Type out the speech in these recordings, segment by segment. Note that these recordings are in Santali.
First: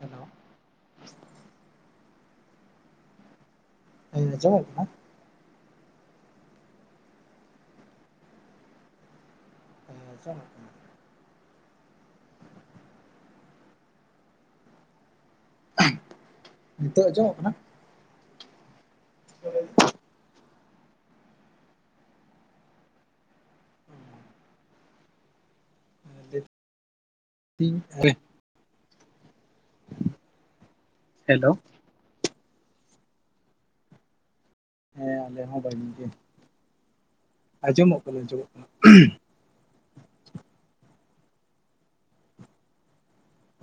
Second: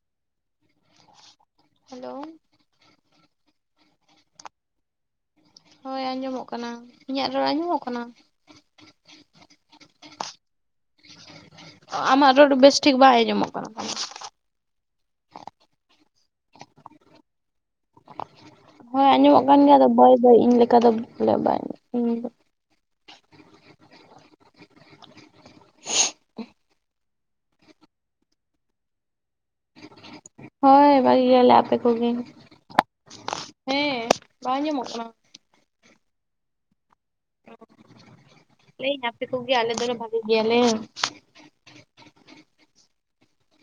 ᱦᱮᱞᱳ ᱦᱮᱞᱳ ᱦᱮᱸ ᱟᱸᱡᱚᱢᱚᱜ ᱠᱟᱱᱟ? ᱦᱳᱭ ᱟᱸᱡᱚᱢᱚᱜ ᱠᱟᱱᱟ, ᱤᱧᱟᱜ ᱨᱚᱲ ᱟᱸᱡᱚᱢᱚᱜ ᱠᱟᱱᱟ? [unintelligible] ᱟᱢᱟᱜ ᱨᱚᱲ ᱵᱮᱥ ᱴᱷᱤᱠ ᱵᱟᱭ ᱟᱸᱡᱚᱢᱚᱜ ᱠᱟᱱᱟ᱾ ᱱᱤᱛᱚᱜ ᱟᱸᱡᱚᱢᱚᱜ ᱠᱟᱱᱟ? ᱦᱳᱭ ᱟᱸᱡᱚᱢᱚᱜ ᱠᱟᱱ ᱜᱮᱭᱟ ᱟᱫᱚ ᱵᱟᱹᱭ ᱵᱟᱹᱭ ᱤᱧ ᱞᱮᱠᱟ ᱫᱚ ᱵᱚᱞᱮ ᱵᱟᱭ ᱟᱸᱡᱚᱢᱚᱜ ᱠᱟᱱᱟ᱾ [unintelligible] ᱦᱳᱭ ᱵᱷᱟᱹᱜᱤ ᱦᱮᱞᱳ ᱜᱮᱭᱟᱞᱮ, ᱟᱯᱮ ᱠᱚᱜᱮ ᱵᱟᱝ ᱟᱸᱡᱚᱢᱚᱜ ᱠᱟᱱᱟ ᱦᱮᱸ ᱟᱞᱮ ᱦᱚᱸ ᱵᱷᱟᱜᱮᱹ ᱜᱮ᱾ ᱟᱸᱡᱚᱢᱚᱜ ᱠᱟᱱᱟ ᱟᱸᱡᱚᱢᱚᱜ ᱠᱟᱱᱟ᱾ ᱠᱷᱩᱵ ᱜᱮ ᱟᱞᱮ ᱫᱚᱞᱮ ᱵᱷᱟᱜᱮᱹ ᱜᱮᱭᱟᱞᱮ᱾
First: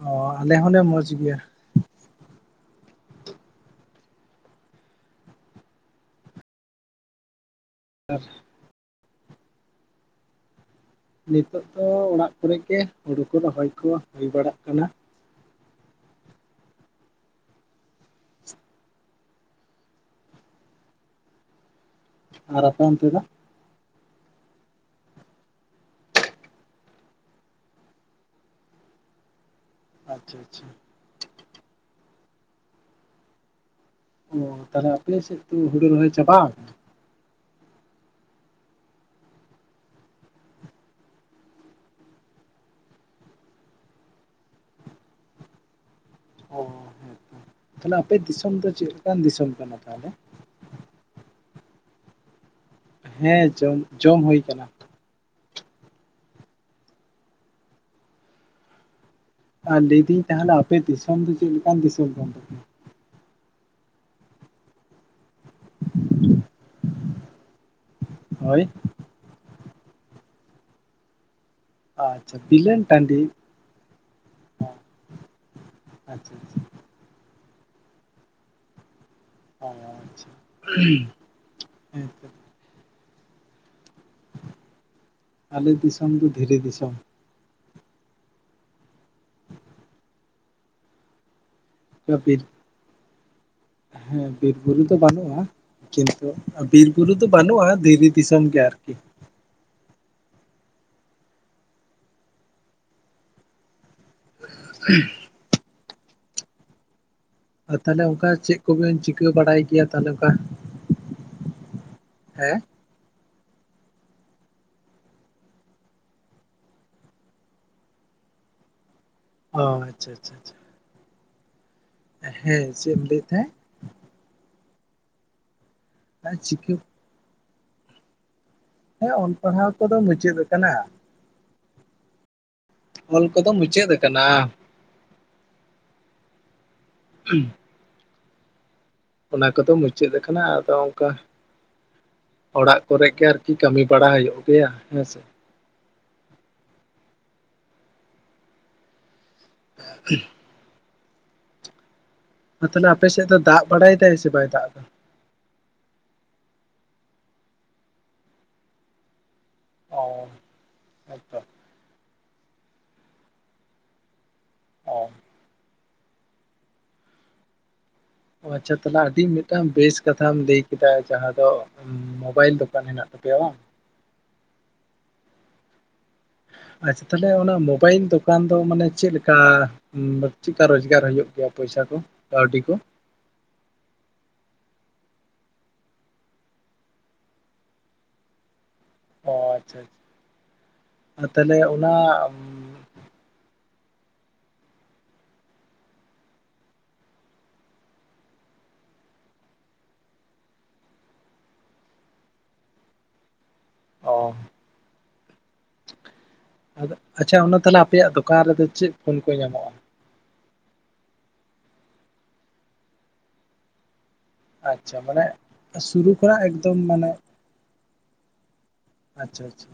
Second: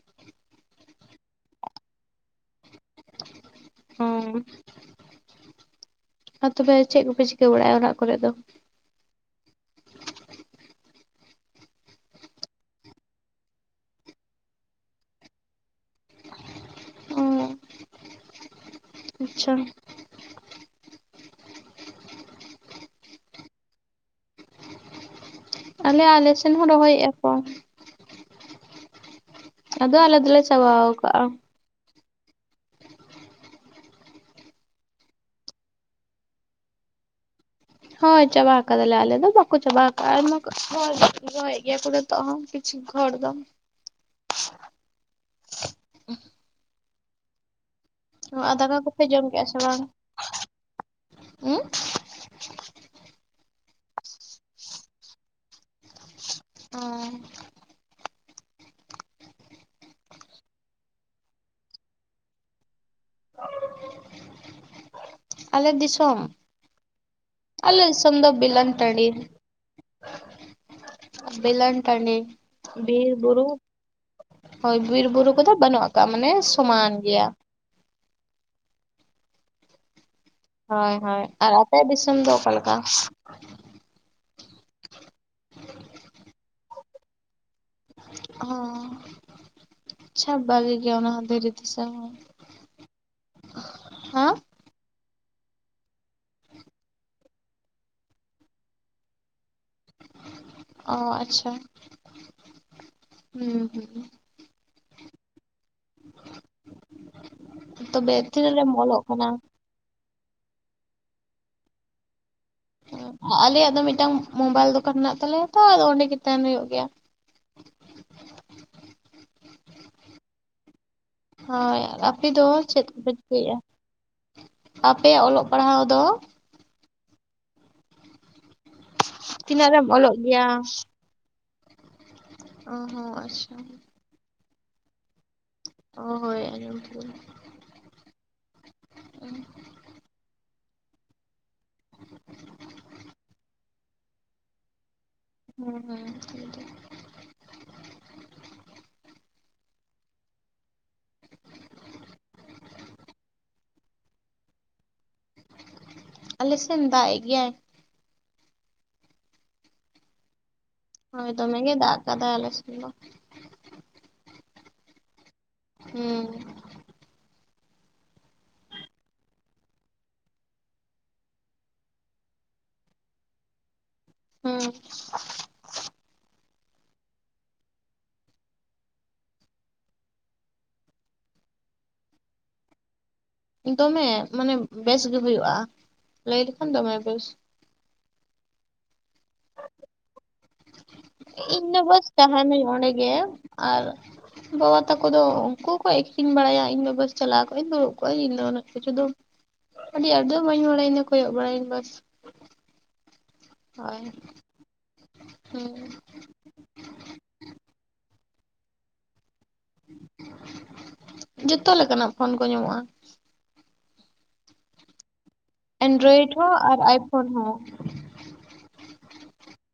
ᱚ ᱟᱞᱮ ᱦᱚᱸᱞᱮ ᱢᱚᱡᱽ ᱜᱮᱭᱟ᱾ ᱚ, ᱟᱨ ᱛᱚᱵᱮ ᱪᱮᱫ ᱠᱚᱯᱮ ᱪᱤᱠᱟᱹ ᱵᱟᱲᱟᱭᱟᱭᱮᱫ ᱟ ᱚᱲᱟᱜ ᱠᱚᱨᱮ ᱟᱨ ᱫᱚ? ᱱᱤᱛᱚᱜ ᱫᱚ ᱚᱲᱟᱜ ᱠᱚᱨᱮ ᱜᱮ ᱦᱩᱲᱩ ᱠᱚ ᱨᱚᱦᱚᱭ ᱠᱚ ᱦᱩᱭ ᱵᱟᱲᱟᱜ ᱠᱟᱱᱟ᱾ ᱟᱪᱪᱷᱟ᱾ ᱟᱨ ᱟᱯᱮ ᱚᱱᱛᱮ ᱫᱚ? ᱟᱞᱮ ᱟᱞᱮᱥᱮᱱ ᱦᱚᱸ ᱨᱚᱦᱚᱭᱮᱫ-ᱟ ᱠᱚ᱾ ᱟᱫᱚ ᱟᱞᱮ ᱟᱪᱪᱷᱟ ᱫᱚᱞᱮ ᱟᱪᱪᱷᱟ ᱪᱟᱵᱟᱣ ᱟᱠᱟᱫ-ᱟ᱾ ᱚ ᱛᱟᱦᱚᱞᱮ ᱟᱯᱮ ᱥᱮᱫ ᱛᱚ ᱦᱩᱲᱩ ᱨᱚᱦᱚᱭ ᱪᱟᱵᱟᱜ ᱟᱠᱟᱱᱟ? ᱦᱳᱭ ᱪᱟᱵᱟ ᱟᱠᱟᱫᱟᱞᱮ ᱟᱞᱮ ᱫᱚ ᱵᱟᱠᱚ ᱪᱟᱵᱟ ᱟᱠᱟᱜ-ᱟ ᱟᱭᱢᱟ ᱠᱚ ᱨᱚᱦᱚᱭ ᱮᱫ ᱜᱮᱭᱟ ᱠᱚ᱾ ᱛᱚᱦᱚᱢ ᱠᱤᱪᱩ ᱜᱷᱚᱲ ᱫᱚᱢ ᱚ ᱦᱮᱸ ᱦᱮᱸ ᱛᱟᱦᱞᱮ ᱟᱯᱮ ᱫᱤᱥᱚᱢ ᱟᱨ ᱫᱚ ᱫᱟᱠᱟ ᱪᱮᱫ ᱠᱚᱯᱮ ᱞᱮᱠᱟᱱ ᱡᱚᱢ ᱠᱮᱜᱼᱟ ᱫᱤᱥᱚᱢ ᱥᱮ ᱠᱟᱱᱟ ᱵᱟᱝ? ᱛᱟᱦᱚᱞᱮ? ᱦᱩᱸ? ᱦᱮᱸ ᱡᱚᱢ ᱡᱚᱢ ᱦᱩᱭ ᱠᱟᱱᱟ᱾ ᱚ ᱟᱨ ᱞᱟᱹᱭ ᱫᱤᱧ ᱛᱟᱦᱚᱞᱮ ᱟᱯᱮ ᱫᱤᱥᱚᱢ ᱫᱚ ᱪᱮᱫ ᱞᱮᱠᱟᱱ ᱫᱤᱥᱚᱢ ᱠᱟᱱ ᱛᱟᱯᱮᱭᱟ? [inaudible] ᱟᱞᱮ ᱫᱤᱥᱚᱢ ᱟᱞᱮ ᱫᱤᱥᱚᱢ ᱫᱚ ᱦᱳᱭ ᱵᱤᱞᱟᱱ ᱴᱟᱺᱰᱤ᱾ ᱵᱤᱞᱟᱱ ᱴᱟᱺᱰᱤ ᱟᱪᱪᱷᱟ ᱵᱤᱞᱟᱹᱱ ᱴᱟᱺᱰᱤ ᱵᱤᱨ-ᱵᱩᱨᱩ ᱦᱳᱭ ᱵᱤᱨ ᱵᱩᱨᱩ ᱠᱚᱫᱚ ᱵᱟᱹᱱᱩᱜ ᱠᱟᱜ-ᱟ ᱢᱟᱱᱮ ᱟᱪᱪᱷᱟ ᱟᱪᱪᱷᱟ ᱥᱚᱢᱟᱱ ᱜᱮᱭᱟ᱾ [unintelligible] ᱦᱳᱭ ᱦᱳᱭ ᱟᱨ ᱟᱯᱮ ᱫᱤᱥᱚᱢ ᱦᱮᱸᱛᱚ ᱫᱚ ᱚᱠᱟᱞᱮᱠᱟ? ᱟᱞᱮ ᱫᱤᱥᱚᱢ ᱫᱚ ᱫᱷᱤᱨᱤ ᱫᱤᱥᱚᱢ᱾ ᱚᱸ ᱟᱪᱷᱟ ᱵᱟᱹᱜᱤ ᱜᱮ ᱚᱱᱟ ᱦᱚᱸ ᱫᱷᱤᱨᱤ [unintelligible] ᱵᱤᱨ ᱦᱮᱸ ᱵᱤᱨ ᱵᱩᱨᱩ ᱫᱚ ᱵᱟᱹᱱᱩᱜ-ᱟ ᱠᱤᱱᱛᱩ ᱵᱤᱨ ᱵᱩᱨᱩ ᱫᱚ ᱵᱟᱹᱱᱩᱜ-ᱟ ᱫᱷᱤᱨᱤ ᱫᱤᱥᱚᱢ ᱜᱮ ᱟᱨᱠᱤ᱾ ᱚ ᱟᱪᱪᱷᱟ ᱦᱩᱸ ᱦᱩᱸ [inaudible] ᱟᱨ ᱦᱩᱸ ᱛᱟᱦᱚᱞᱮ ᱛᱚᱵᱮ ᱚᱱᱠᱟ ᱛᱤᱱᱟᱹᱜ ᱪᱮᱫ ᱨᱮᱢ ᱠᱚᱵᱤᱱ ᱚᱞᱚᱜ ᱪᱤᱠᱟᱹ ᱠᱟᱱᱟ? ᱵᱟᱲᱟᱭ ᱜᱮᱭᱟ? ᱛᱟᱦᱞᱮᱠᱟ ᱚᱱᱠᱟ ᱦᱮᱸ ᱩᱸ ᱟᱞᱮᱭᱟᱜ ᱫᱚ ᱢᱤᱫᱴᱟᱝ ᱢᱳᱵᱟᱭᱤᱞ ᱫᱚᱠᱟᱱ ᱢᱮᱱᱟᱜ ᱛᱟᱞᱮᱭᱟ ᱛᱚ ᱟᱫᱚ ᱚᱸᱰᱮ ᱜᱮ ᱛᱟᱦᱮᱱ ᱦᱩᱭᱩᱜ ᱜᱮᱭᱟ᱾ [inaudible] ᱚ ᱟᱪᱪᱷᱟ ᱟᱪᱷᱟ ᱟᱪᱷᱟ᱾ ᱦᱳᱭ ᱟᱯᱮ ᱫᱚ ᱪᱮᱫ ᱮᱢ ᱠᱚᱯᱮ ᱞᱟᱹᱭᱮᱫ ᱪᱤᱠᱟᱹᱭᱮ-ᱟ? ᱟᱯᱮᱭᱟᱜ ᱚᱞᱚᱜ ᱯᱟᱲᱦᱟᱣ ᱫᱚ ᱟ ᱪᱤᱠᱟᱹ ᱦᱮᱸ ᱚᱱ ᱯᱟᱲᱦᱟᱣ ᱛᱤᱱᱟᱹᱜ ᱨᱮᱢ ᱠᱚᱫᱚ ᱚᱞᱚᱜ ᱢᱩᱪᱟᱹᱫ ᱜᱮᱭᱟ? ᱟᱠᱟᱱᱟ᱾ ᱚ ᱦᱚᱸ ᱚᱞ ᱠᱚᱫᱚ ᱟᱪᱪᱷᱟ ᱢᱩᱪᱟᱹᱫ ᱟᱠᱟᱱᱟ᱾ ᱚ ᱦᱳᱭ ᱟᱸᱡᱚᱢ ᱠᱮᱫᱤᱧ᱾ ᱦᱩᱸ ᱚᱱᱟ ᱠᱚᱫᱚ ᱢᱩᱪᱟᱹᱫ ᱟᱠᱟᱱᱟ ᱟᱫᱚ ᱚᱱᱠᱟ ᱚᱲᱟᱜ ᱠᱚᱨᱮᱫ ᱜᱮ ᱟᱨᱠᱤ ᱠᱟᱹᱢᱤ ᱵᱟᱲᱟ ᱦᱩᱭᱩᱜ ᱜᱮᱭᱟ ᱦᱮᱸ ᱥᱮ ᱦᱩᱸ ᱴᱷᱤᱠ ᱜᱮᱭᱟ᱾ [inaudible] ᱟᱨ ᱛᱟᱦᱚᱞᱮ ᱟᱯᱮᱥᱮᱫ ᱫᱚ ᱫᱟᱜ ᱵᱟᱲᱟᱭ ᱮᱫᱟᱭ ᱥᱮ ᱵᱟᱭ ᱫᱟᱜ ᱮᱫᱟ? ᱟᱞᱮ ᱥᱮᱱ ᱫᱟᱜ ᱮ ᱜᱮᱭᱟᱭ᱾ ᱚ ᱦᱚᱭ ᱦᱮᱸᱛᱚ ᱫᱚᱢᱮ ᱜᱮ ᱫᱟᱜ ᱠᱟᱫᱟ ᱟᱞᱮ ᱥᱮᱱ ᱫᱚ᱾ ᱚ᱾ ᱦᱩᱸ᱾ ᱚ ᱟᱪᱪᱷᱟ ᱛᱟᱦᱚᱞᱮ ᱟᱹᱰᱤ ᱢᱤᱫᱴᱟᱝ ᱵᱮᱥ ᱠᱟᱛᱷᱟᱢ ᱞᱟᱹᱭ ᱠᱮᱫᱟ ᱡᱟᱦᱟᱸ ᱫᱚ ᱢᱳᱵᱟᱭᱤᱞ ᱫᱚᱠᱟᱱ ᱦᱮᱱᱟᱜ ᱛᱟᱯᱮᱭᱟ ᱵᱟᱝ? ᱦᱩᱸ᱾ ᱟᱪᱪᱷᱟ ᱛᱟᱦᱚᱞᱮ ᱚᱱᱟ ᱢᱳᱵᱟᱭᱤᱞ ᱫᱚᱠᱟᱱ ᱫᱚ ᱢᱟᱱᱮ ᱪᱮᱫ ᱞᱮᱠᱟ ᱪᱮᱫᱠᱟ ᱨᱳᱡᱽᱜᱟᱨ ᱦᱩᱭᱩᱜ ᱜᱮᱭᱟ ᱯᱚᱭᱥᱟ ᱠᱚ ᱠᱟᱹᱣᱰᱤ ᱠᱚ? ᱫᱚᱢᱮ ᱢᱟᱱᱮ ᱵᱮᱥ ᱜᱮ ᱦᱩᱭᱩᱜᱼᱟ᱾ ᱞᱟᱹᱭ ᱞᱮᱠᱷᱟᱱ ᱫᱚᱢᱮ ᱵᱮᱥ᱾ ᱚ ᱟᱪᱪᱷᱟ ᱟᱪᱪᱷᱟ ᱟᱨ ᱛᱟᱦᱚᱞᱮ ᱤᱧ ᱫᱚ ᱚᱱᱟ ᱵᱟᱥ ᱛᱟᱦᱮᱱᱟᱹᱧ ᱚᱸᱰᱮ ᱜᱮ ᱟᱨ ᱵᱟᱵᱟ ᱛᱟᱠᱚ ᱫᱚ ᱩᱱᱠᱩ ᱠᱚ ᱟᱹᱠᱷᱨᱤᱧ ᱵᱟᱲᱟᱭᱟ ᱤᱧ ᱵᱟᱥ ᱪᱟᱞᱟᱣ ᱠᱚᱜ ᱤᱧ ᱫᱩᱲᱩᱵ ᱠᱚᱜᱼᱟ ᱤᱧᱫᱚ ᱚᱱᱮᱠ ᱠᱤᱪᱷᱩ ᱫᱚ ᱟᱹᱰᱤ ᱟᱫᱚ ᱵᱟᱹᱧ ᱵᱟᱲᱟᱭᱮᱱᱟ ᱤᱧᱫᱚ ᱠᱚᱭᱚᱜ ᱵᱟᱲᱟᱭᱮᱧ ᱵᱟᱥ᱾ ᱦᱳᱭ ᱚ ᱦᱮᱸ᱾ ᱟᱫᱚ ᱟᱪᱪᱷᱟ ᱚᱱᱟ ᱛᱟᱦᱚᱞᱮ ᱟᱯᱮᱭᱟᱜ ᱫᱚᱠᱟᱱ ᱨᱮᱫᱚ ᱪᱮᱫ ᱯᱷᱳᱱ ᱠᱚ ᱧᱟᱢᱚᱜᱼᱟ? ᱡᱚᱛᱚ ᱞᱮᱠᱟᱱᱟᱜ ᱯᱷᱳᱱ ᱠᱚ ᱧᱟᱢᱚᱜᱼᱟ᱾ ᱟᱪᱪᱷᱟ ᱢᱟᱱᱮ ᱥᱩᱨᱩ ᱮᱱᱰᱨᱚᱭᱮᱰ ᱠᱷᱚᱱᱟᱜ ᱦᱚᱸ ᱟᱨ ᱮᱠᱫᱚᱢ ᱢᱟᱱᱮ ᱟᱭᱯᱷᱳᱱ ᱦᱚᱸ᱾ ᱟᱪᱪᱷᱟ ᱟᱪᱪᱷᱟ᱾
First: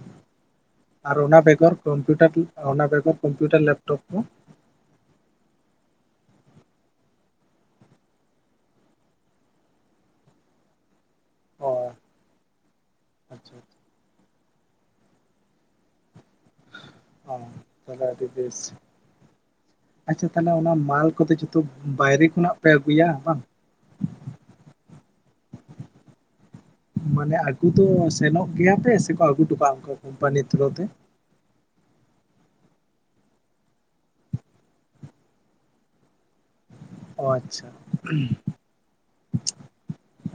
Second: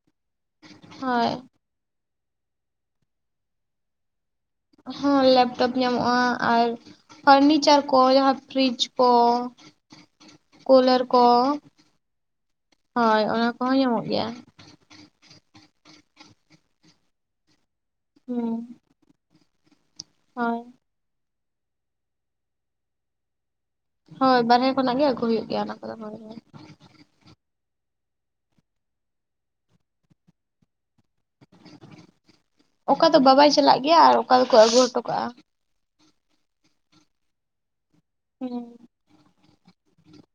ᱟᱨ ᱦᱳᱭ ᱚᱱᱟ ᱵᱮᱜᱚᱨ? ᱠᱚᱢᱯᱤᱭᱩᱴᱟᱨ ᱚᱱᱟ ᱵᱮᱜᱚᱨ ᱠᱚᱢᱯᱤᱭᱩᱴᱟᱨ ᱞᱮᱯᱴᱯ ᱠᱚ ᱦᱚᱸ ᱞᱮᱯᱴᱚᱯ ᱧᱟᱢᱚᱜᱼᱟ ᱟᱨ ᱯᱷᱟᱨᱱᱤᱪᱟᱨ ᱠᱚ ᱡᱟᱦᱟᱸ ᱯᱷᱨᱤᱡ ᱠᱚ᱾ ᱠᱩᱞᱟᱨ ᱠᱚ, ᱚ ᱦᱳᱭ ᱚᱱᱟ ᱟᱪᱪᱷᱟ ᱠᱚᱦᱚᱸ ᱟᱪᱪᱷᱟ, ᱧᱟᱢᱚᱜ ᱜᱮᱭᱟ᱾ ᱚ ᱛᱟᱦᱚᱞᱮ ᱟᱹᱰᱤ ᱵᱮᱥ᱾ ᱦᱩᱸ ᱟᱪᱪᱷᱟ ᱛᱟᱦᱞᱮ ᱦᱳᱭ ᱚᱱᱟ ᱢᱟᱞ ᱠᱚᱫᱚ ᱡᱚᱛᱚ ᱵᱟᱭᱨᱮ ᱠᱷᱚᱱᱟᱜ ᱯᱮ ᱟᱹᱜᱩᱭᱟ ᱵᱟᱝ? ᱦᱳᱭ ᱵᱟᱨᱦᱮ ᱠᱷᱚᱱᱟᱜ ᱜᱮ ᱟᱹᱜᱩ ᱦᱩᱭᱩᱜ ᱜᱮᱭᱟ ᱚᱱᱟ ᱠᱚᱫᱚ ᱦᱳᱭ ᱦᱳᱭ᱾ ᱢᱟᱱᱮ ᱟᱹᱜᱩ ᱫᱚ ᱥᱮᱱᱚᱜ ᱜᱮᱭᱟ ᱯᱮ ᱥᱮᱠᱚ ᱟᱹᱜᱩ ᱦᱚᱴᱚ ᱠᱟᱜᱼᱟ ᱠᱚᱢᱯᱟᱱᱤ ᱛᱷᱳᱨᱳ ᱛᱮ? ᱚᱠᱟ ᱫᱚ ᱵᱟᱵᱟᱭ ᱪᱟᱞᱟᱜ ᱜᱮᱭᱟ ᱟᱨ ᱚᱠᱟ ᱫᱚᱠᱚ ᱟᱹᱜᱩ ᱦᱚᱴᱚ ᱠᱟᱜᱼᱟ᱾ ᱚ ᱟᱪᱪᱷᱟ᱾ ᱦᱮᱸ᱾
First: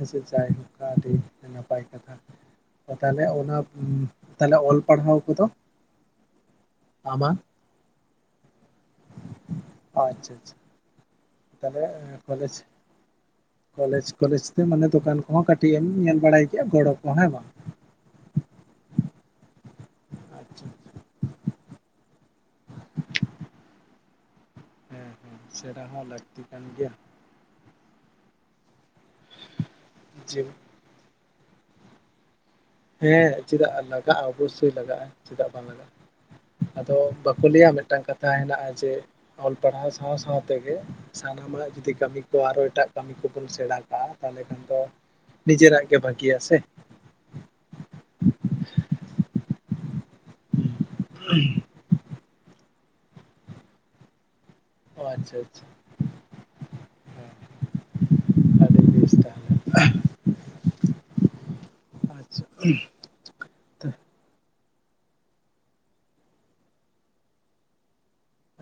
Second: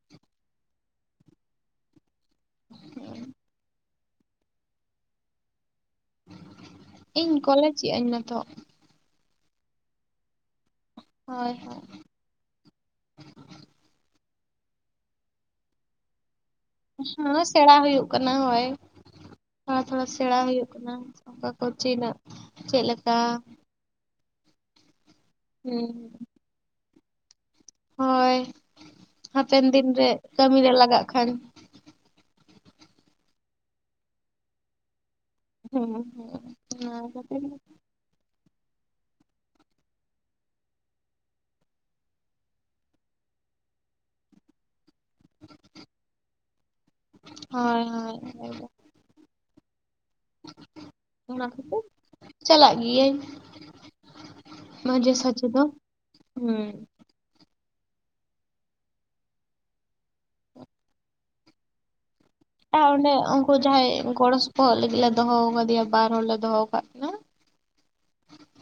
ᱟᱪᱶᱷᱟ ᱡᱟᱭ ᱦᱳᱠ ᱟᱹᱰᱤ ᱱᱟᱯᱟᱭ ᱠᱟᱛᱷᱟ᱾ ᱛᱟᱦᱞᱮ ᱚᱱᱟ ᱛᱟᱦᱞᱮ ᱚᱞ ᱯᱟᱲᱦᱟᱣ ᱠᱚᱫᱚ? ᱤᱧ ᱟᱢᱟᱜ ᱠᱚᱞᱮᱡᱽ ᱮᱜ ᱤᱧ ᱱᱤᱛᱚᱜ᱾ ᱟᱪᱪᱷᱟ ᱟᱪᱪᱷᱟ᱾ ᱦᱳᱭ ᱛᱟᱦᱞᱮ ᱦᱳᱭ ᱠᱚᱞᱮᱡᱽ ᱠᱚᱞᱮᱡᱽ ᱠᱚᱞᱮᱡᱽ ᱛᱮ ᱢᱟᱱᱮ ᱫᱚᱠᱟᱱ ᱠᱚᱦᱚᱸ ᱠᱟᱹᱴᱤᱡ ᱮᱢ ᱧᱮᱞ ᱵᱟᱲᱟᱭ ᱜᱮᱭᱟ ᱜᱚᱲᱚ ᱠᱚ ᱦᱮᱸ ᱦᱳᱭ ᱵᱟᱝ ᱥᱮᱬᱟ ᱦᱩᱭᱩᱜ ᱠᱟᱱᱟ ᱦᱳᱭ᱾ ᱛᱷᱚᱲᱟ ᱛᱷᱚᱲᱟ ᱥᱮᱬᱟ ᱟᱪᱪᱷᱟ ᱦᱩᱭᱩᱜ ᱟᱪᱪᱷᱟ, ᱠᱟᱱᱟ ᱚᱱᱠᱟ ᱠᱚ ᱛᱤᱱᱟᱹᱜ ᱪᱮᱫ ᱞᱮᱠᱟ᱾ ᱦᱮᱸ ᱦᱮᱸ ᱥᱮᱬᱟ ᱦᱩᱸ ᱦᱚᱸ ᱞᱟᱹᱠᱛᱤ ᱠᱟᱱ ᱜᱮᱭᱟ᱾ ᱦᱳᱭ ᱦᱟᱯᱮᱱ ᱫᱤᱱ ᱨᱮ ᱡᱮ ᱠᱟᱹᱢᱤ ᱨᱮ ᱞᱟᱜᱟᱜ ᱠᱷᱟᱱ᱾ ᱦᱮᱸ ᱪᱮᱫᱟᱜ ᱞᱟᱜᱟᱜᱼᱟ ᱚᱵᱚᱥᱳᱭ ᱞᱟᱜᱟᱜᱼᱟ, ᱪᱮᱫᱟᱜ ᱵᱟᱝ ᱞᱟᱜᱟᱜᱼᱟ ᱦᱩᱸ ᱦᱩᱸ ᱚᱱᱟ ᱟᱫᱚ ᱠᱷᱟᱹᱛᱤᱨ ᱵᱟᱠᱚ ᱞᱟᱹᱭᱟ ᱢᱤᱫᱴᱟᱝ ᱠᱟᱛᱷᱟ ᱦᱮᱱᱟᱜᱼᱟ ᱡᱮ ᱚᱞ ᱯᱟᱲᱦᱟᱣ ᱥᱟᱶ ᱥᱟᱶ ᱛᱮᱜᱮ ᱥᱟᱱᱟᱢᱟᱜ ᱡᱩᱫᱤ ᱠᱟᱹᱢᱤ ᱠᱚ ᱟᱨᱚ ᱮᱴᱟᱜ ᱠᱟᱹᱢᱤ ᱠᱚᱵᱚᱱ ᱥᱮᱬᱟ ᱠᱟᱜᱼᱟ ᱛᱟᱦᱚᱞᱮ ᱠᱷᱟᱱ ᱫᱚ ᱱᱤᱡᱮᱨᱟᱜ ᱜᱮ ᱵᱷᱟᱹᱜᱤ ᱭᱟ ᱥᱮ᱾ ᱦᱳᱭ ᱦᱳᱭ [unintelligible] ᱚᱱᱟ ᱠᱷᱟᱹᱛᱤᱨ ᱪᱟᱞᱟᱜ ᱜᱤᱭᱟᱹᱧ᱾ ᱚ ᱢᱟᱡᱷᱮ ᱟᱪᱪᱷᱟ ᱥᱟᱡᱷᱮ ᱫᱚ ᱟᱪᱪᱷᱟ ᱦᱩᱸ ᱦᱮᱸ ᱟᱹᱰᱤ ᱵᱮᱥ ᱛᱟᱦᱞᱮ᱾ ᱟᱪᱪᱷᱟ ᱟ ᱚᱸᱰᱮ ᱩᱱᱠᱩ ᱡᱟᱦᱟᱸᱭ ᱜᱚᱲᱚ ᱥᱚᱯᱚᱦᱚᱫ ᱞᱟᱹᱜᱤᱫ ᱞᱮ ᱫᱚᱦᱚ ᱟᱠᱟᱫᱮᱭᱟ ᱵᱟᱨ ᱦᱚᱲ ᱞᱮ ᱫᱚᱦᱚ ᱟᱠᱟᱫ ᱠᱤᱱᱟ᱾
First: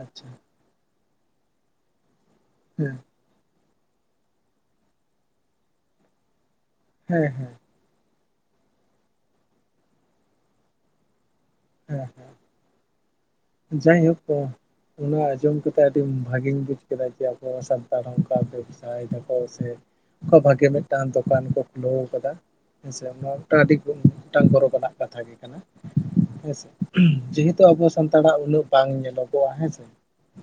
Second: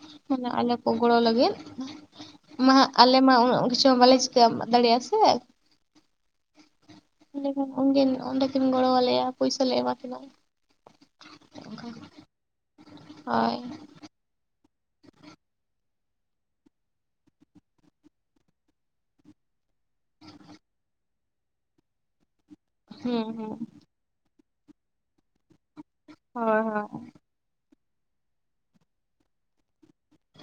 ᱟᱪᱪᱷᱟ ᱦᱟᱱᱮ ᱟᱞᱮ ᱠᱚ ᱜᱚᱲᱚ ᱞᱟᱹᱜᱤᱫ ᱢᱟ ᱦᱟᱸᱜ ᱦᱮᱸ ᱟᱞᱮ ᱢᱟ ᱩᱸᱱᱟᱹᱜ ᱠᱤᱪᱷᱩ ᱦᱚᱸ ᱵᱟᱞᱮ ᱪᱤᱠᱟ ᱮᱢ ᱫᱟᱲᱮᱭᱟᱜᱼᱟ ᱥᱮ ᱾ ᱦᱮᱸ ᱦᱮᱸ ᱮᱰᱮᱠᱷᱟᱱ ᱩᱱᱠᱤᱱ ᱚᱸᱰᱮ ᱠᱤᱱ ᱜᱚᱲᱚ ᱟᱞᱮᱭᱟ ᱯᱚᱭᱥᱟ ᱞᱮ ᱮᱢᱟ ᱠᱤᱱᱟᱹ ᱾ ᱦᱮᱸ, ᱦᱳᱭ ᱦᱮᱸ, ᱡᱟᱭᱦᱳᱠ ᱚ ᱾ ᱚᱱᱟ ᱟᱸᱡᱚᱢ ᱠᱟᱛᱮᱜ ᱟᱹᱰᱤ ᱵᱷᱟᱹᱜᱤᱧ ᱵᱩᱡᱽ ᱠᱮᱫᱟ ᱡᱮ ᱟᱵᱚ ᱥᱟᱱᱛᱟᱲ ᱦᱚᱸ ᱚᱱᱠᱟ ᱟᱭ ᱫᱟᱠᱚ ᱥᱮ ᱚᱝᱠᱟ ᱵᱷᱟᱜᱮ ᱢᱤᱫᱴᱟᱱ ᱫᱚᱠᱟᱱ ᱠᱚ ᱠᱷᱩᱞᱟᱹᱣ ᱠᱟᱫᱟ ᱾ ᱦᱮᱸ ᱥᱮ, ᱦᱩᱸ ᱚᱱᱟ ᱦᱩᱸ ᱢᱤᱫᱴᱟᱝ ᱟᱹᱰᱤ ᱢᱤᱫᱴᱟᱝ ᱜᱚᱨᱚᱵᱽ ᱟᱱᱟᱜ ᱠᱟᱛᱷᱟ ᱜᱮ ᱠᱟᱱᱟ ᱾ ᱦᱮᱸ ᱦᱳᱭ ᱥᱮ, ᱦᱳᱭ ᱡᱮᱦᱮᱛᱩ ᱟᱵᱚ ᱥᱟᱱᱛᱟᱲᱟᱜ ᱩᱱᱟᱹᱜ ᱵᱟᱝ ᱧᱮᱞᱚᱜᱚᱜᱼᱟ ᱦᱮᱸ ᱥᱮ ᱾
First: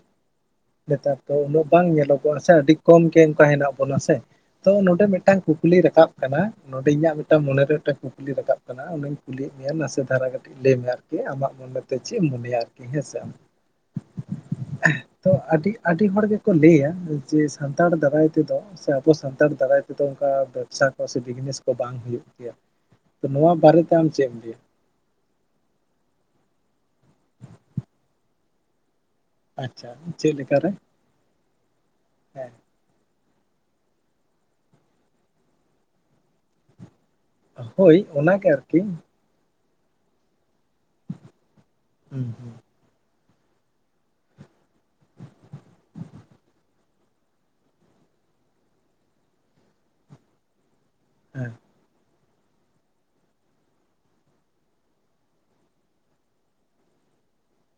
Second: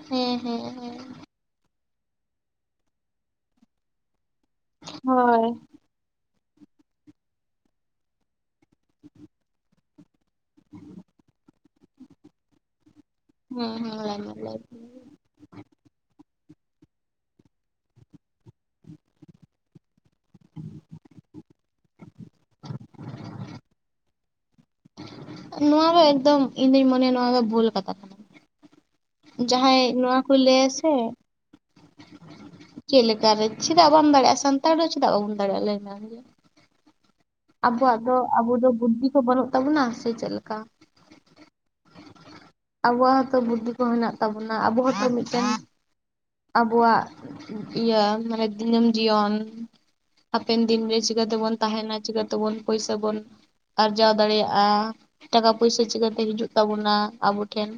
ᱦᱮᱸ ᱦᱮᱸ ᱦᱮᱸ ᱾ ᱛᱚ ᱩᱱᱟᱹᱜ ᱵᱟᱝ ᱧᱮᱞᱚᱜᱚᱜᱼᱟ ᱥᱮ ᱟᱹᱰᱤ ᱠᱚᱢ ᱜᱮ ᱚᱱᱠᱟ ᱦᱮᱱᱟᱜ ᱵᱚᱱᱟ ᱥᱮ, ᱛᱚ ᱱᱚᱸᱰᱮ ᱢᱤᱫᱴᱟᱝ ᱦᱳᱭ ᱠᱩᱠᱞᱤ ᱨᱟᱠᱟᱵ ᱠᱟᱱᱟ ᱱᱚᱸᱰᱮ ᱤᱧᱟᱹᱜ ᱢᱤᱫᱴᱟᱝ ᱢᱚᱱᱮ ᱨᱮ ᱢᱤᱫᱴᱟᱝ ᱠᱩᱠᱞᱤ ᱨᱟᱠᱟᱵ ᱠᱟᱱᱟ, ᱚᱱᱟᱧ ᱠᱩᱞᱤᱭᱮᱫ ᱢᱮᱭᱟ ᱱᱟᱥᱮ ᱫᱷᱟᱨᱟ ᱠᱟᱹᱴᱤᱡ ᱞᱟᱹᱭ ᱜᱮ ᱟᱢᱟᱜ ᱢᱚᱱᱮ ᱛᱮ ᱪᱮᱫ ᱢᱚᱱᱮᱭᱟ ᱟᱨᱠᱤ ᱦᱮᱸ ᱥᱮ? ᱦᱮᱸ ᱦᱮᱸ ᱞᱟᱹᱭ ᱢᱮ ᱞᱟᱹᱭ ᱢᱮ ᱛᱚ ᱟᱹᱰᱤ ᱟᱹᱰᱤ ᱦᱚᱲ ᱜᱮᱠᱚ ᱞᱟᱹᱭᱟ ᱡᱮ ᱥᱟᱱᱛᱟᱲ ᱫᱟᱨᱟᱭ ᱛᱮᱫᱚ ᱥᱮ ᱟᱵᱚ ᱥᱟᱱᱛᱟᱲ ᱫᱟᱨᱟᱭ ᱛᱮᱫᱚ ᱚᱱᱠᱟ ᱵᱮᱵᱽᱥᱟ ᱠᱚ ᱥᱮ ᱵᱤᱡᱽᱱᱮᱥ ᱠᱚ ᱵᱟᱝ ᱦᱩᱭᱩᱜ ᱜᱮᱭᱟ ᱾ ᱛᱚ ᱱᱚᱣᱟ ᱵᱟᱨᱮ ᱛᱮ ᱟᱢ ᱪᱮᱫ ᱮᱢ ᱞᱟᱹᱭᱟ? ᱱᱚᱣᱟ ᱫᱚ ᱮᱠᱫᱚᱢ ᱤᱧ ᱫᱩᱧ ᱢᱚᱱᱮᱭᱟ ᱱᱚᱣᱟ ᱫᱚ ᱵᱷᱩᱞ ᱠᱟᱛᱷᱟ ᱠᱟᱱᱟ ᱾ ᱡᱟᱦᱟᱸᱭ ᱟᱪᱪᱷᱟ ᱱᱚᱶᱟ ᱠᱚ ᱪᱮᱫ ᱞᱟᱹᱭᱟ ᱞᱮᱠᱟᱨᱮ ᱥᱮ ᱦᱮᱸ ᱾ ᱪᱮᱫ ᱞᱮᱠᱟ ᱨᱮ ᱪᱮᱫᱟᱜ ᱵᱟᱢ ᱫᱟᱲᱮᱭᱟᱜᱼᱟ ᱥᱟᱱᱛᱟᱲ ᱫᱚ ᱪᱮᱫᱟᱜ ᱵᱟᱵᱚᱱ ᱫᱟᱲᱮᱭᱟᱜᱼᱟ ᱞᱟᱹᱭ ᱢᱮ ᱟᱢ ᱜᱮ? ᱦᱳᱭ ᱟᱵᱚᱣᱟᱜ ᱫᱚ ᱚᱱᱟᱜᱮ ᱟᱵᱩ ᱫᱚ ᱟᱨᱠᱤ ᱵᱩᱫᱽᱫᱷᱤ ᱠᱚ ᱵᱟᱹᱱᱩᱜ ᱛᱟᱵᱚᱱᱟ ᱥᱮ ᱪᱮᱫᱞᱮᱠᱟ? ᱦᱩᱸ ᱦᱩᱸ ᱾ ᱟᱵᱚᱣᱟᱜ ᱦᱚᱸᱛᱚ ᱵᱩᱫᱽᱫᱷᱤ ᱠᱚ ᱦᱮᱱᱟᱜ ᱛᱟᱵᱚᱱᱟ, ᱟᱵᱚ ᱦᱚᱸᱛᱚ ᱢᱤᱫᱴᱮᱱ ᱟᱵᱚᱣᱟᱜ ᱤᱭᱟᱹ ᱢᱟᱱᱮ ᱫᱤᱱᱟᱹᱢ ᱡᱤᱭᱚᱱ ᱦᱟᱯᱮᱱ ᱫᱤᱱᱨᱮ ᱦᱮᱸ ᱪᱤᱠᱟᱹᱛᱮᱵᱚᱱ ᱛᱟᱦᱮᱱᱟ, ᱪᱤᱠᱟᱹᱛᱮᱵᱚᱱ ᱯᱚᱭᱥᱟ ᱵᱚᱱ ᱟᱨᱡᱟᱣ ᱫᱟᱲᱮᱭᱟᱜᱼᱟ, ᱴᱟᱠᱟ ᱯᱚᱭᱥᱟ ᱪᱤᱠᱟᱹᱛᱮ ᱦᱤᱡᱩᱜ ᱛᱟᱵᱚᱱᱟ ᱟᱵᱚ ᱴᱷᱮᱱ?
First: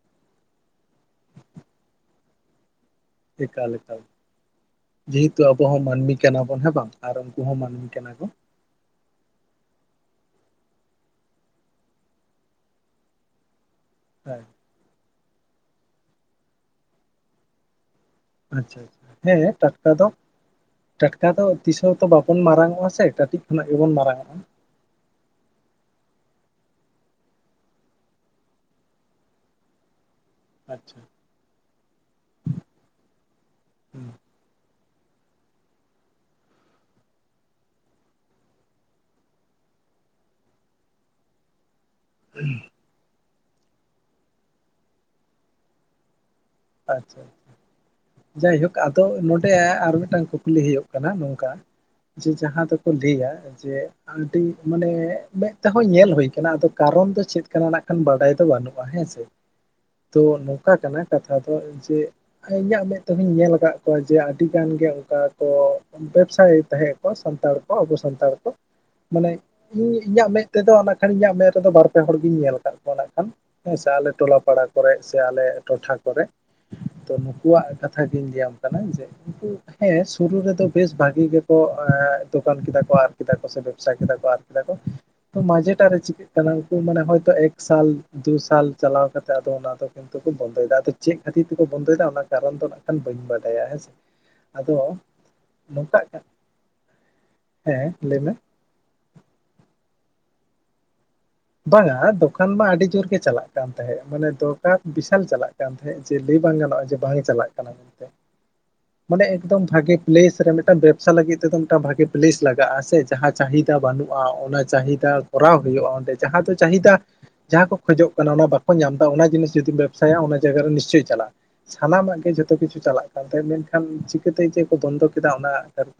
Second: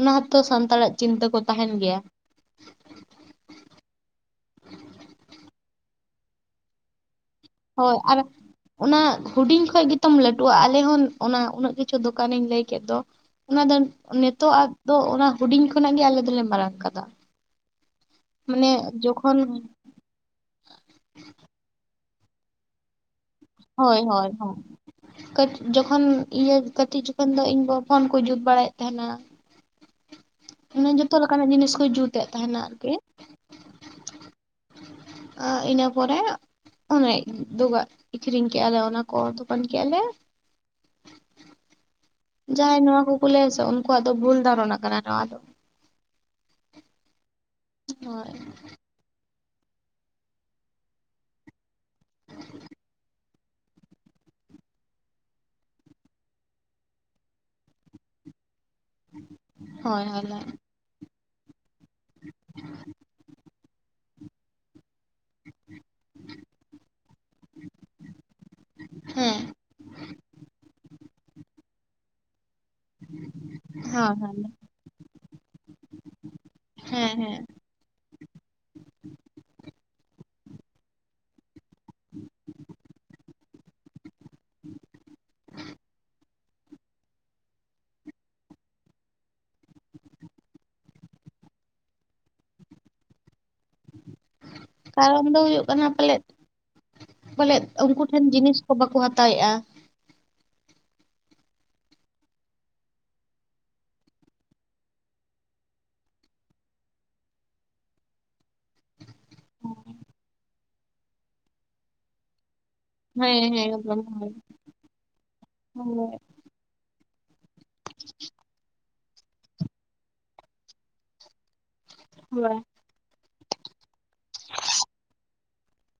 ᱚᱱᱟ ᱦᱚᱸᱛᱚ ᱥᱟᱱᱛᱟᱲᱟᱜ ᱪᱤᱱᱛᱟᱹ ᱠᱚ ᱛᱟᱦᱮᱱ ᱜᱮᱭᱟ ᱾ ᱮᱠᱟᱞ ᱮᱠᱟᱞ, ᱡᱮᱦᱮᱛᱩ ᱟᱵᱚ ᱦᱚᱸ ᱢᱟᱹᱱᱢᱤ ᱠᱟᱱᱟ ᱵᱚᱱ ᱦᱮᱸ ᱵᱟᱝ! ᱟᱨ ᱩᱱᱠᱩ ᱦᱚᱸ ᱢᱟᱹᱱᱢᱤ ᱦᱳᱭ ᱠᱟᱱᱟ ᱟᱨ ᱠᱚ ᱾ ᱚᱱᱟ ᱦᱩᱰᱤᱧ ᱠᱷᱚᱱ ᱜᱮᱛᱚᱢ ᱞᱟᱹᱴᱩᱜᱼᱟ, ᱟᱞᱮ ᱦᱚᱸ ᱚᱱᱟ ᱩᱱᱟᱹᱜ ᱠᱤᱪᱷᱩ ᱫᱚᱠᱟᱱᱤᱧ ᱞᱟᱹᱭ ᱠᱮᱫ ᱫᱚ ᱚᱱᱟ ᱫᱚ ᱦᱮᱸ ᱱᱤᱛᱳᱜ ᱟᱜ ᱫᱚ ᱚᱱᱟ ᱦᱩᱰᱤᱧ ᱠᱷᱚᱱᱟᱜ ᱜᱮ ᱟᱞᱮ ᱫᱚᱞᱮ ᱢᱟᱨᱟᱝ ᱠᱟᱫᱟ ᱾ ᱢᱟᱱᱮ ᱟᱪᱪᱷᱟ ᱟᱪᱪᱷᱟ ᱡᱚᱠᱷᱚᱱ ᱦᱮᱸ ᱴᱟᱴᱠᱟ ᱫᱚ ᱴᱟᱴᱠᱟ ᱫᱚ ᱛᱤᱥᱦᱚᱸ ᱛᱚ ᱵᱟᱵᱚᱱ ᱢᱟᱨᱟᱝ ᱚᱜᱼᱟ ᱥᱮ ᱠᱟᱹᱴᱤᱡ ᱠᱷᱚᱱᱟᱜ ᱜᱮᱵᱚᱱ ᱦᱳᱭ ᱦᱳᱭ ᱢᱟᱨᱟᱝᱚᱜᱼᱟ ᱦᱳᱭ ᱾ ᱠᱟᱹᱴ ᱡᱚᱠᱷᱚᱱ ᱤᱭᱟᱹ ᱠᱟᱹᱴᱤᱡ ᱡᱚᱠᱷᱚᱱ ᱫᱚ ᱤᱧ ᱵᱟᱵᱟ ᱯᱷᱳᱱ ᱠᱚ ᱡᱩᱛ ᱵᱟᱲᱟᱭᱮᱫ ᱛᱟᱦᱮᱱᱟ ᱾ ᱢᱟᱱᱮ ᱟᱪᱪᱷᱟ ᱡᱚᱛᱚ ᱞᱮᱠᱟᱱᱟᱜ ᱡᱤᱱᱤᱥ ᱠᱚ ᱡᱩᱛᱮᱫ ᱛᱟᱦᱮᱱᱟ ᱟᱨᱠᱤ ᱾ ᱦᱩᱸ ᱟ ᱤᱱᱟᱹ ᱯᱚᱨᱮ ᱚᱱᱮ ᱫᱚᱠᱟ ᱟᱠᱷᱨᱤᱧ ᱠᱮᱜᱼᱟ ᱞᱮ ᱚᱱᱟ ᱠᱚ ᱫᱚᱠᱟᱱ ᱠᱮᱜᱼᱟ ᱞᱮ ᱾ ᱡᱟᱦᱟᱸᱭ ᱱᱚᱣᱟ ᱠᱚᱠᱚ ᱞᱟᱹᱭᱟᱥᱮ, ᱩᱱᱠᱩᱣᱟᱜ ᱫᱚ ᱵᱷᱩᱞ ᱫᱷᱟᱨᱚᱱᱟ ᱠᱟᱱᱟ ᱱᱚᱣᱟ ᱫᱚ ᱾ ᱟᱪᱪᱷᱟ, ᱦᱳᱭ ᱡᱟᱭᱦᱳᱠ ᱟ ᱫᱚ ᱱᱚᱸᱰᱮ ᱟᱨ ᱢᱤᱫᱴᱟᱝ ᱠᱩᱠᱞᱤ ᱦᱩᱭᱩᱜ ᱠᱟᱱᱟ ᱱᱚᱝᱠᱟ ᱡᱮ ᱡᱟᱦᱟᱸ ᱫᱚᱠᱚ ᱞᱟᱹᱭᱟ ᱡᱮ ᱟᱹᱰᱤ ᱢᱟᱱᱮ ᱢᱮᱫ ᱛᱮᱦᱚᱸ ᱧᱮᱞ ᱦᱩᱭ ᱟᱠᱟᱱᱟ ᱟᱫᱚ ᱠᱟᱨᱚᱱ ᱫᱚ ᱪᱮᱫ ᱠᱟᱱᱟ ᱱᱟᱜ ᱠᱷᱟᱱ ᱵᱟᱰᱟᱭ ᱫᱚ ᱵᱟᱹᱱᱩᱜ ᱦᱮᱸᱥᱮ ᱦᱳᱭ ᱛᱚ ᱦᱳᱭ ᱱᱚᱝᱠᱟ ᱠᱟᱱᱟ ᱠᱟᱛᱷᱟ ᱫᱚ ᱡᱮ ᱤᱧᱟᱹᱜ ᱢᱮᱫ ᱛᱮᱦᱚᱧ ᱧᱮᱞ ᱟᱠᱟᱫ ᱠᱚᱣᱟ ᱡᱮ ᱟᱹᱰᱤ ᱜᱟᱱ ᱜᱮ ᱚᱱᱠᱟ ᱠᱚ ᱵᱮᱵᱽᱥᱟᱭ ᱛᱟᱦᱮᱸᱜ ᱠᱚ ᱥᱟᱱᱛᱟᱲ ᱠᱚ ᱟᱵᱚ ᱥᱟᱱᱛᱟᱲ ᱠᱚ, ᱢᱟᱱᱮ ᱦᱮᱸ ᱤᱧ ᱤᱧᱟᱹᱜ ᱢᱮᱫ ᱛᱮᱫᱚ ᱱᱟᱜ ᱠᱷᱟᱱ ᱤᱧᱟᱹᱜ ᱢᱮᱫ ᱨᱮᱫᱚ ᱵᱟᱨ ᱯᱮ ᱦᱚᱲ ᱜᱤᱧ ᱧᱮᱞ ᱱᱟᱜ ᱠᱷᱟᱱ ᱦᱮᱸ ᱥᱮ ᱟᱞᱮ ᱦᱳᱭ ᱦᱳᱭ ᱴᱚᱞᱟ ᱯᱟᱲᱟ ᱠᱚᱨᱮ ᱥᱮ ᱟᱞᱮ ᱴᱚᱴᱷᱟ ᱠᱚᱨᱮ ᱠᱚᱨᱮ ᱛᱚ ᱦᱮᱸ ᱦᱮᱸ ᱱᱩᱠᱩᱣᱟᱜ ᱠᱟᱛᱷᱟ ᱜᱤᱧ ᱞᱟᱹᱭᱟᱢ ᱠᱟᱱᱟ ᱡᱮ ᱩᱱᱠᱩ ᱦᱮᱸ ᱥᱩᱨᱩ ᱨᱮᱫᱚ ᱵᱮᱥ ᱵᱷᱟᱜᱤ ᱜᱮ ᱠᱚ ᱮᱸ ᱫᱚᱠᱟᱱ ᱠᱮᱫᱟ ᱠᱚ ᱟᱨ ᱠᱮᱫᱟ ᱠᱚ ᱥᱮ ᱵᱮᱵᱽᱥᱟ ᱠᱮᱫᱟ ᱠᱚ ᱟᱨ ᱠᱮᱫᱟ ᱠᱚ ᱛᱚ ᱢᱟᱡᱷᱮᱴᱟᱜ ᱨᱮ ᱪᱤᱠᱟᱹ ᱩᱱᱠᱩ ᱢᱟᱱᱮ ᱦᱚᱭᱛ ᱮᱠ ᱥᱟᱞ ᱫᱩ ᱥᱟᱞ ᱪᱟᱞᱟᱣ ᱠᱟᱛᱮᱜ ᱟᱫᱚ ᱚᱱᱟ ᱫᱚ ᱠᱤᱱᱛᱩ ᱠᱚ ᱵᱚᱱᱫᱚᱭᱮᱫᱟ, ᱟᱫᱚ ᱪᱮᱫ ᱠᱷᱟᱹᱛᱤᱨ ᱛᱮᱠᱚ ᱵᱚᱱᱫᱚᱭᱮᱫᱟ ᱚᱱᱟ ᱠᱟᱨᱚᱱ ᱫᱚ ᱱᱟᱜ ᱠᱷᱟᱱ ᱵᱟᱹᱧ ᱵᱟᱰᱟᱭᱟ ᱦᱮᱸᱥᱮ ᱾ ᱠᱟᱨᱚᱱ ᱫᱚ ᱦᱩᱭᱩᱜ ᱠᱟᱱᱟ ᱯᱟᱞᱮᱫ ᱠᱟᱱ ᱯᱟᱞᱮᱫ ᱦᱮᱸ ᱩᱱᱠᱩ ᱴᱷᱮᱱ ᱞᱟᱹᱭᱢᱮ ᱡᱤᱱᱤᱥ ᱵᱟᱠᱚ ᱦᱟᱛᱟᱣᱮ-ᱟ ᱾ ᱵᱟᱝ-ᱟ ᱫᱚᱠᱟᱱ ᱢᱟ ᱟᱹᱰᱤ ᱡᱳᱨ ᱜᱮ ᱪᱟᱞᱟᱜ ᱠᱟᱱ ᱛᱟᱦᱮᱸᱫ ᱢᱟᱱᱮ ᱫᱚᱨᱠᱟᱨ ᱵᱤᱥᱟᱞ ᱪᱟᱞᱟᱜ ᱠᱟᱱ ᱛᱟᱦᱮᱸᱫ ᱾ ᱦᱮᱸ ᱡᱮ ᱞᱟᱹᱭ ᱵᱟᱝ ᱜᱟᱱᱚᱜ-ᱟ ᱡᱮ ᱵᱟᱝ ᱪᱟᱞᱟᱜ ᱠᱟᱱᱟ ᱢᱮᱱᱛᱮ ᱾ ᱢᱟᱱᱮ ᱮᱠᱫᱚᱢ ᱵᱷᱟᱜᱮ ᱯᱮᱞᱮᱥ ᱨᱮ ᱢᱤᱫᱴᱟᱝ ᱵᱮᱵᱥᱟ ᱞᱟᱹᱜᱤᱫ ᱛᱮᱫ ᱵᱷᱟᱜᱮ ᱯᱮᱞᱮᱥ ᱞᱟᱜᱟᱜ-ᱟ ᱾ ᱡᱟᱦᱟᱸ ᱦᱮᱸ ᱦᱮᱸ ᱪᱟᱦᱤᱫᱟ ᱮᱠᱫᱚᱢ ᱵᱟᱹᱱᱩᱜ-ᱟ ᱦᱳᱭ ᱚᱱᱟ ᱪᱟᱦᱤᱫᱟ ᱠᱚᱨᱟᱣ ᱦᱩᱭᱩᱜ-ᱟ ᱚᱸᱰᱮ ᱦᱳᱭ ᱾ ᱡᱟᱦᱟᱸ ᱫᱚ ᱪᱟᱦᱤᱫᱟ ᱡᱟᱦᱟᱸ ᱠᱚ ᱠᱷᱚᱡᱚᱜ ᱠᱟᱱᱟ ᱚᱱᱟ ᱵᱟᱠ ᱠᱚ ᱧᱟᱢ ᱫᱟ ᱚᱱᱟ ᱡᱤᱱᱤᱥ ᱡᱩᱫᱤᱢ ᱵᱮᱵᱽᱥᱟᱭᱟ ᱚᱱᱟ ᱡᱟᱭᱜᱟ ᱨᱮ ᱱᱤᱥᱪᱚᱭ ᱪᱟᱞᱟᱜ-ᱟ ᱥᱟᱱᱟᱢᱟᱜ-ᱟ ᱜᱮ ᱡᱚᱛᱚ ᱦᱳᱭ᱾ ᱠᱤᱪᱩ ᱪᱟᱞᱟᱜ-ᱟ ᱾ ᱛᱚ ᱢᱮᱱᱠᱷᱟᱱ ᱪᱤᱠᱟᱹᱛᱮ ᱪᱮᱫ ᱠᱚ ᱵᱚᱱᱫᱚ ᱠᱮᱫᱟ ᱚᱱᱟ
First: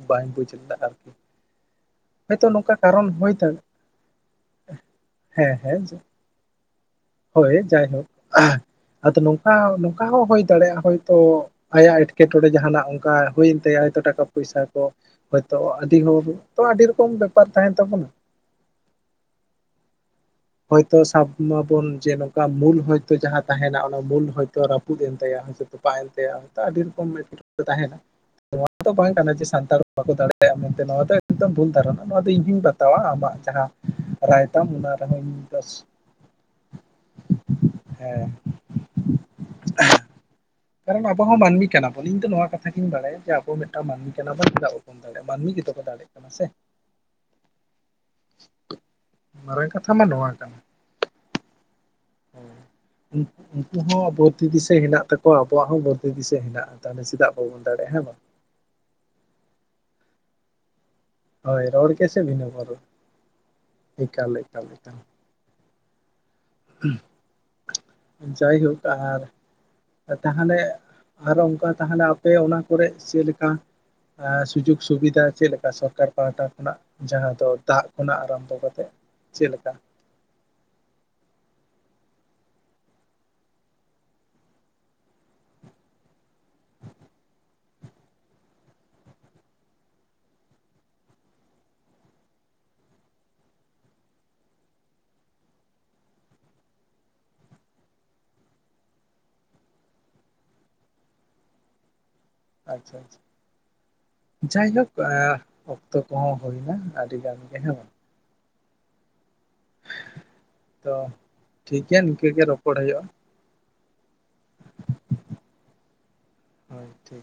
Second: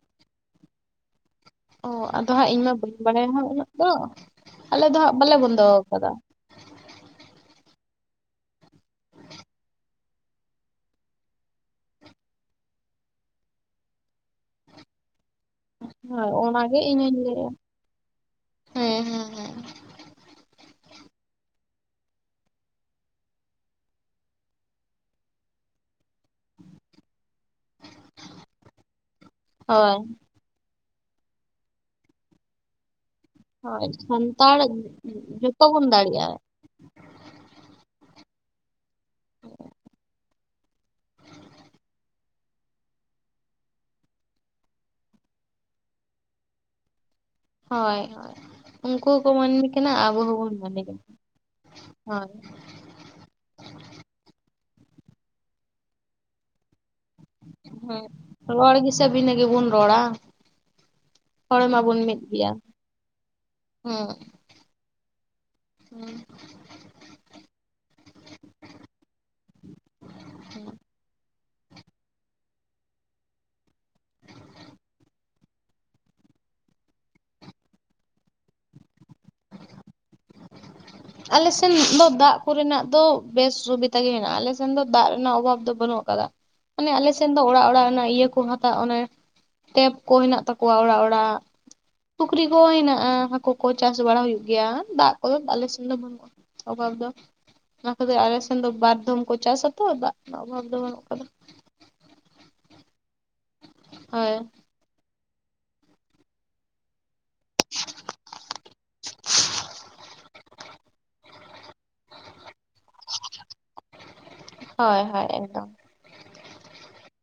ᱵᱟᱹᱧ ᱵᱩᱡᱽ ᱞᱮᱫᱟ ᱟᱨᱠᱤ᱾ ᱚ ᱟᱫᱚ ᱦᱚᱭᱛᱚ ᱦᱟᱸᱜ ᱤᱧ ᱢᱟ ᱱᱚᱝᱠᱟ ᱵᱟᱹᱧ ᱠᱟᱨᱚᱱ ᱦᱳᱭ ᱵᱟᱲᱟᱭᱟ ᱦᱟᱜ ᱫᱟᱲᱮᱭᱟᱜ ᱩᱱᱟᱹᱜ ᱫᱚ ᱟᱞᱮ ᱫᱚ ᱦᱟᱸᱜ ᱵᱟᱞᱮ ᱦᱮᱸ ᱵᱚᱱᱫᱚ ᱦᱮᱸ ᱟᱠᱟᱫᱟ ᱾ ᱦᱳᱭ ᱡᱟᱭᱦᱳᱠ ᱟᱫᱚ ᱱᱚᱝᱠᱟ ᱱᱚᱝᱠᱟ ᱦᱚᱸ ᱦᱩᱭᱳᱭ ᱫᱟᱲᱮᱭᱟᱜ-ᱟ ᱦᱚᱭᱛᱚ ᱾ ᱟᱭᱟᱜ ᱮᱴᱠᱮᱴᱚᱬᱮ ᱡᱟᱦᱟ ᱱᱟᱜ ᱚᱱᱠᱟ ᱦᱩᱭᱮᱱ ᱛᱟᱭᱟ ᱦᱚᱛᱚ ᱴᱟᱠᱟ ᱯᱚᱭᱥᱟ ᱠᱚ ᱦᱳᱭᱛᱳ ᱟᱹᱰᱤ ᱦᱚᱲ ᱦᱳᱭ ᱛᱚ ᱚᱱᱟᱜᱮ ᱟᱹᱰᱤ ᱤᱧ ᱨᱚᱠᱚᱢ ᱦᱚᱧ ᱵᱮᱯᱟᱨ ᱞᱟᱹᱭᱮᱜᱼᱟ᱾ ᱛᱟᱦᱮᱱ ᱛᱟᱵᱚᱱᱟ ᱾ ᱦᱮᱸ ᱦᱮᱸ ᱦᱮᱸ᱾ ᱦᱚᱭᱛᱳ ᱥᱟᱵ ᱢᱟᱵᱚᱱ ᱡᱮ ᱱᱚᱝᱠᱟ ᱵᱷᱩᱞ ᱦᱚᱭᱛᱚ ᱡᱟᱦᱟᱸ ᱛᱟᱦᱮᱱᱟ ᱚᱱᱟ ᱵᱷᱩᱞ ᱦᱚᱭᱛᱚ ᱨᱟᱹᱯᱩᱫ ᱮᱱ ᱛᱟᱭᱟ ᱾ ᱛᱚᱯᱟᱜ ᱮᱱᱛᱟᱭᱟ ᱟᱹᱰᱤ ᱨᱚᱠᱚᱢ ᱮᱴᱠᱮᱴᱚᱬᱮ ᱛᱟᱦᱮᱱᱟ ᱱᱚᱣᱟ ᱫᱚ ᱵᱟᱝ ᱠᱟᱱᱟ ᱡᱮ ᱥᱟᱱᱛᱟᱲ ᱦᱳᱭ ᱵᱟᱠᱚ ᱫᱟᱲᱮᱭᱟᱜ-ᱟ ᱾ ᱢᱮᱱᱛᱮ ᱱᱚᱣᱟ ᱫᱚ ᱮᱠᱫᱚᱢ ᱵᱷᱩᱞ ᱫᱷᱟᱨᱚᱱᱟ ᱱᱚᱣᱟ ᱫᱚ ᱤᱧᱦᱧ ᱵᱟᱛᱟᱣᱟ ᱟᱢᱟᱜ ᱡᱟᱦᱟᱸ ᱦᱳᱭ ᱨᱟᱭ ᱥᱟᱱᱛᱟᱲ ᱛᱟᱢ ᱚᱱᱟ [unintelligible] ᱡᱚᱛᱚ ᱵᱚᱱ ᱫᱟᱲᱮᱭᱟᱜᱼᱟ ᱦᱮᱸ [unintelligible] ᱠᱟᱨᱚᱱ ᱟᱵᱚ ᱦᱚᱸ ᱢᱟᱹᱱᱢᱤ ᱠᱟᱱᱟ ᱵᱚᱱ ᱤᱧ ᱫᱚ ᱱᱚᱣᱟ ᱠᱟᱛᱷᱟ ᱜᱤᱧ ᱵᱟᱲᱟᱭᱟ ᱡᱮ ᱟᱵᱚ ᱢᱤᱫᱴᱟᱝ ᱢᱟᱹᱱᱢᱤ ᱠᱟᱱᱟ ᱵᱚᱱ ᱪᱮᱫᱟᱜ ᱵᱟᱵᱚᱱ ᱫᱟᱲᱮᱭᱟᱜ-ᱟ, ᱢᱟᱹᱱᱢᱤ ᱜᱮᱛᱚ ᱠᱚ ᱫᱟᱲᱮᱭᱟᱜ ᱠᱟᱱᱟ ᱥᱮ᱾ ᱦᱳᱭ ᱦᱳᱭ ᱩᱱᱠᱩ ᱦᱚᱸᱠᱚ ᱢᱟᱹᱱᱢᱤ ᱢᱟᱨᱟᱝ ᱠᱟᱱᱟ ᱠᱟᱛᱷᱟ ᱢᱟ ᱟᱵᱚ ᱱᱚᱣᱟ ᱦᱚᱸ ᱵᱚᱱ ᱢᱟᱹᱱᱢᱤ ᱠᱟᱱᱟ ᱦᱳᱭ᱾ ᱩᱱᱠᱩ ᱦᱚᱸ ᱵᱩᱨᱫᱷᱤ ᱫᱤᱥᱟᱹ ᱦᱮᱱᱟᱜ ᱛᱟᱠᱚᱣᱟ ᱟᱵᱩᱣᱟᱜ ᱦᱚᱸ ᱵᱩᱨᱫᱷᱤ ᱫᱤᱥᱟᱹ ᱦᱮᱱᱟᱜ-ᱟ᱾ ᱛᱟᱦᱚᱞᱮ ᱪᱮᱫᱟᱜ ᱵᱟᱵᱚᱱ ᱫᱟᱲᱮᱭᱟᱜ-ᱟ ᱦᱮᱸ ᱵᱟᱝ᱾ ᱨᱚᱲ ᱜᱮᱥᱮ ᱵᱷᱤᱱᱟᱹ ᱜᱮ ᱵᱚᱱ ᱨᱚᱲᱟ᱾ ᱦᱚᱲ ᱦᱳᱭ ᱨᱚᱲ ᱢᱟᱵᱚᱱ ᱜᱮ ᱥᱮ ᱢᱤᱫ ᱵᱷᱤᱱᱟ ᱜᱮᱭᱟ ᱵᱚᱱ ᱨᱚᱲ ᱦᱮᱸ ᱮᱠᱟᱞ ᱮᱠᱟᱞ ᱮᱠᱟᱞ ᱾ [unintelligible] ᱡᱟᱭᱦᱳᱠ ᱟᱨ ᱛᱟᱦᱚᱞᱮ ᱟᱨ ᱚᱱᱠᱟ ᱛᱟᱦᱚᱞᱮ ᱟᱯᱮ ᱚᱱᱟ ᱠᱚᱨᱮ ᱪᱮᱫ ᱞᱮᱠᱟ? ᱮᱸ ᱥᱩᱡᱳᱜᱽ ᱥᱩᱵᱤᱫᱷᱟ ᱪᱮᱫ ᱞᱮᱠᱟ ᱥᱚᱨᱠᱟᱨ ᱯᱟᱦᱟᱴᱟ ᱠᱷᱚᱱᱟᱜ? ᱡᱟᱦᱟᱸ ᱫᱚ ᱫᱟᱜ ᱠᱷᱚᱱᱟᱜ ᱟᱨᱟᱢᱵᱷᱚ ᱠᱟᱛᱮᱫ ᱪᱮᱫ ᱞᱮᱠᱟ? ᱟᱞᱮ ᱥᱮᱱ ᱫᱚ ᱫᱟᱜ ᱠᱚᱨᱮᱱᱟᱜ ᱫᱚ ᱵᱮᱥ ᱥᱩᱵᱤᱫᱷᱟ ᱜᱮ ᱢᱮᱱᱟᱜ-ᱟ, ᱟᱞᱮ ᱥᱮᱱ ᱫᱚ ᱫᱟᱜ ᱨᱮᱱᱟᱜ ᱚᱵᱷᱟᱵ ᱫᱚ ᱵᱟᱹᱱᱩᱜ ᱟᱠᱟᱫᱟ᱾ ᱢᱟᱱᱮ ᱟᱞᱮ ᱥᱮᱱ ᱫᱚ ᱚᱲᱟᱜ ᱚᱲᱟᱜ ᱚᱱᱟ ᱤᱭᱟᱹ ᱠᱚ ᱦᱟᱛᱟᱜ ᱚᱱᱮ ᱴᱮᱯ ᱠᱚ ᱦᱮᱱᱟᱜ ᱛᱟᱠᱚᱣᱟ ᱚᱲᱟᱜ ᱚᱲᱟᱜ᱾ ᱯᱩᱠᱷᱨᱤ ᱠᱚ ᱦᱮᱱᱟᱜ-ᱟ ᱦᱟᱹᱠᱩ ᱠᱚ ᱪᱟᱥ ᱵᱟᱲᱟ ᱦᱩᱭᱩᱜ ᱜᱮᱭᱟ, ᱫᱟᱜ ᱠᱚᱫᱚ ᱟᱞᱮ ᱥᱮᱫ ᱵᱟᱱᱩᱜ-ᱟ ᱚᱵᱷᱟᱵ ᱫᱚ᱾ ᱚᱱᱟ ᱠᱷᱟᱹᱛᱤᱨ ᱟᱞᱮ ᱥᱮᱱ ᱫᱚ ᱵᱟᱨ ᱫᱷᱢ ᱠᱚ ᱪᱟᱥᱟ ᱛᱚ ᱫᱟᱜ ᱨᱮᱱᱟᱜ ᱚᱵᱷᱟᱵ ᱫᱚ ᱵᱟᱹᱱᱩᱜ ᱟᱠᱟᱫᱟ᱾ ᱟᱪᱪᱷᱟ ᱟᱪᱪᱷᱟ᱾ ᱦᱳᱭ ᱡᱟᱭᱦᱳᱠ ᱟ ᱚᱠᱛᱚ ᱠᱚᱦᱚᱸ ᱦᱩᱭᱱᱟ ᱟᱹᱰᱤ ᱜᱟᱱ ᱜᱮ ᱦᱮᱸ ᱵᱟᱝ ᱛᱚ ᱴᱷᱤᱠ ᱜᱮᱭᱟ ᱱᱤᱝᱠᱟᱹ ᱜᱮ ᱨᱚᱯᱚᱲ ᱦᱳᱭᱳᱜ-ᱟ᱾ ᱦᱳᱭ ᱦᱳᱭ ᱮᱠᱫᱚᱢ ᱦᱳᱭ ᱴᱷᱤᱠ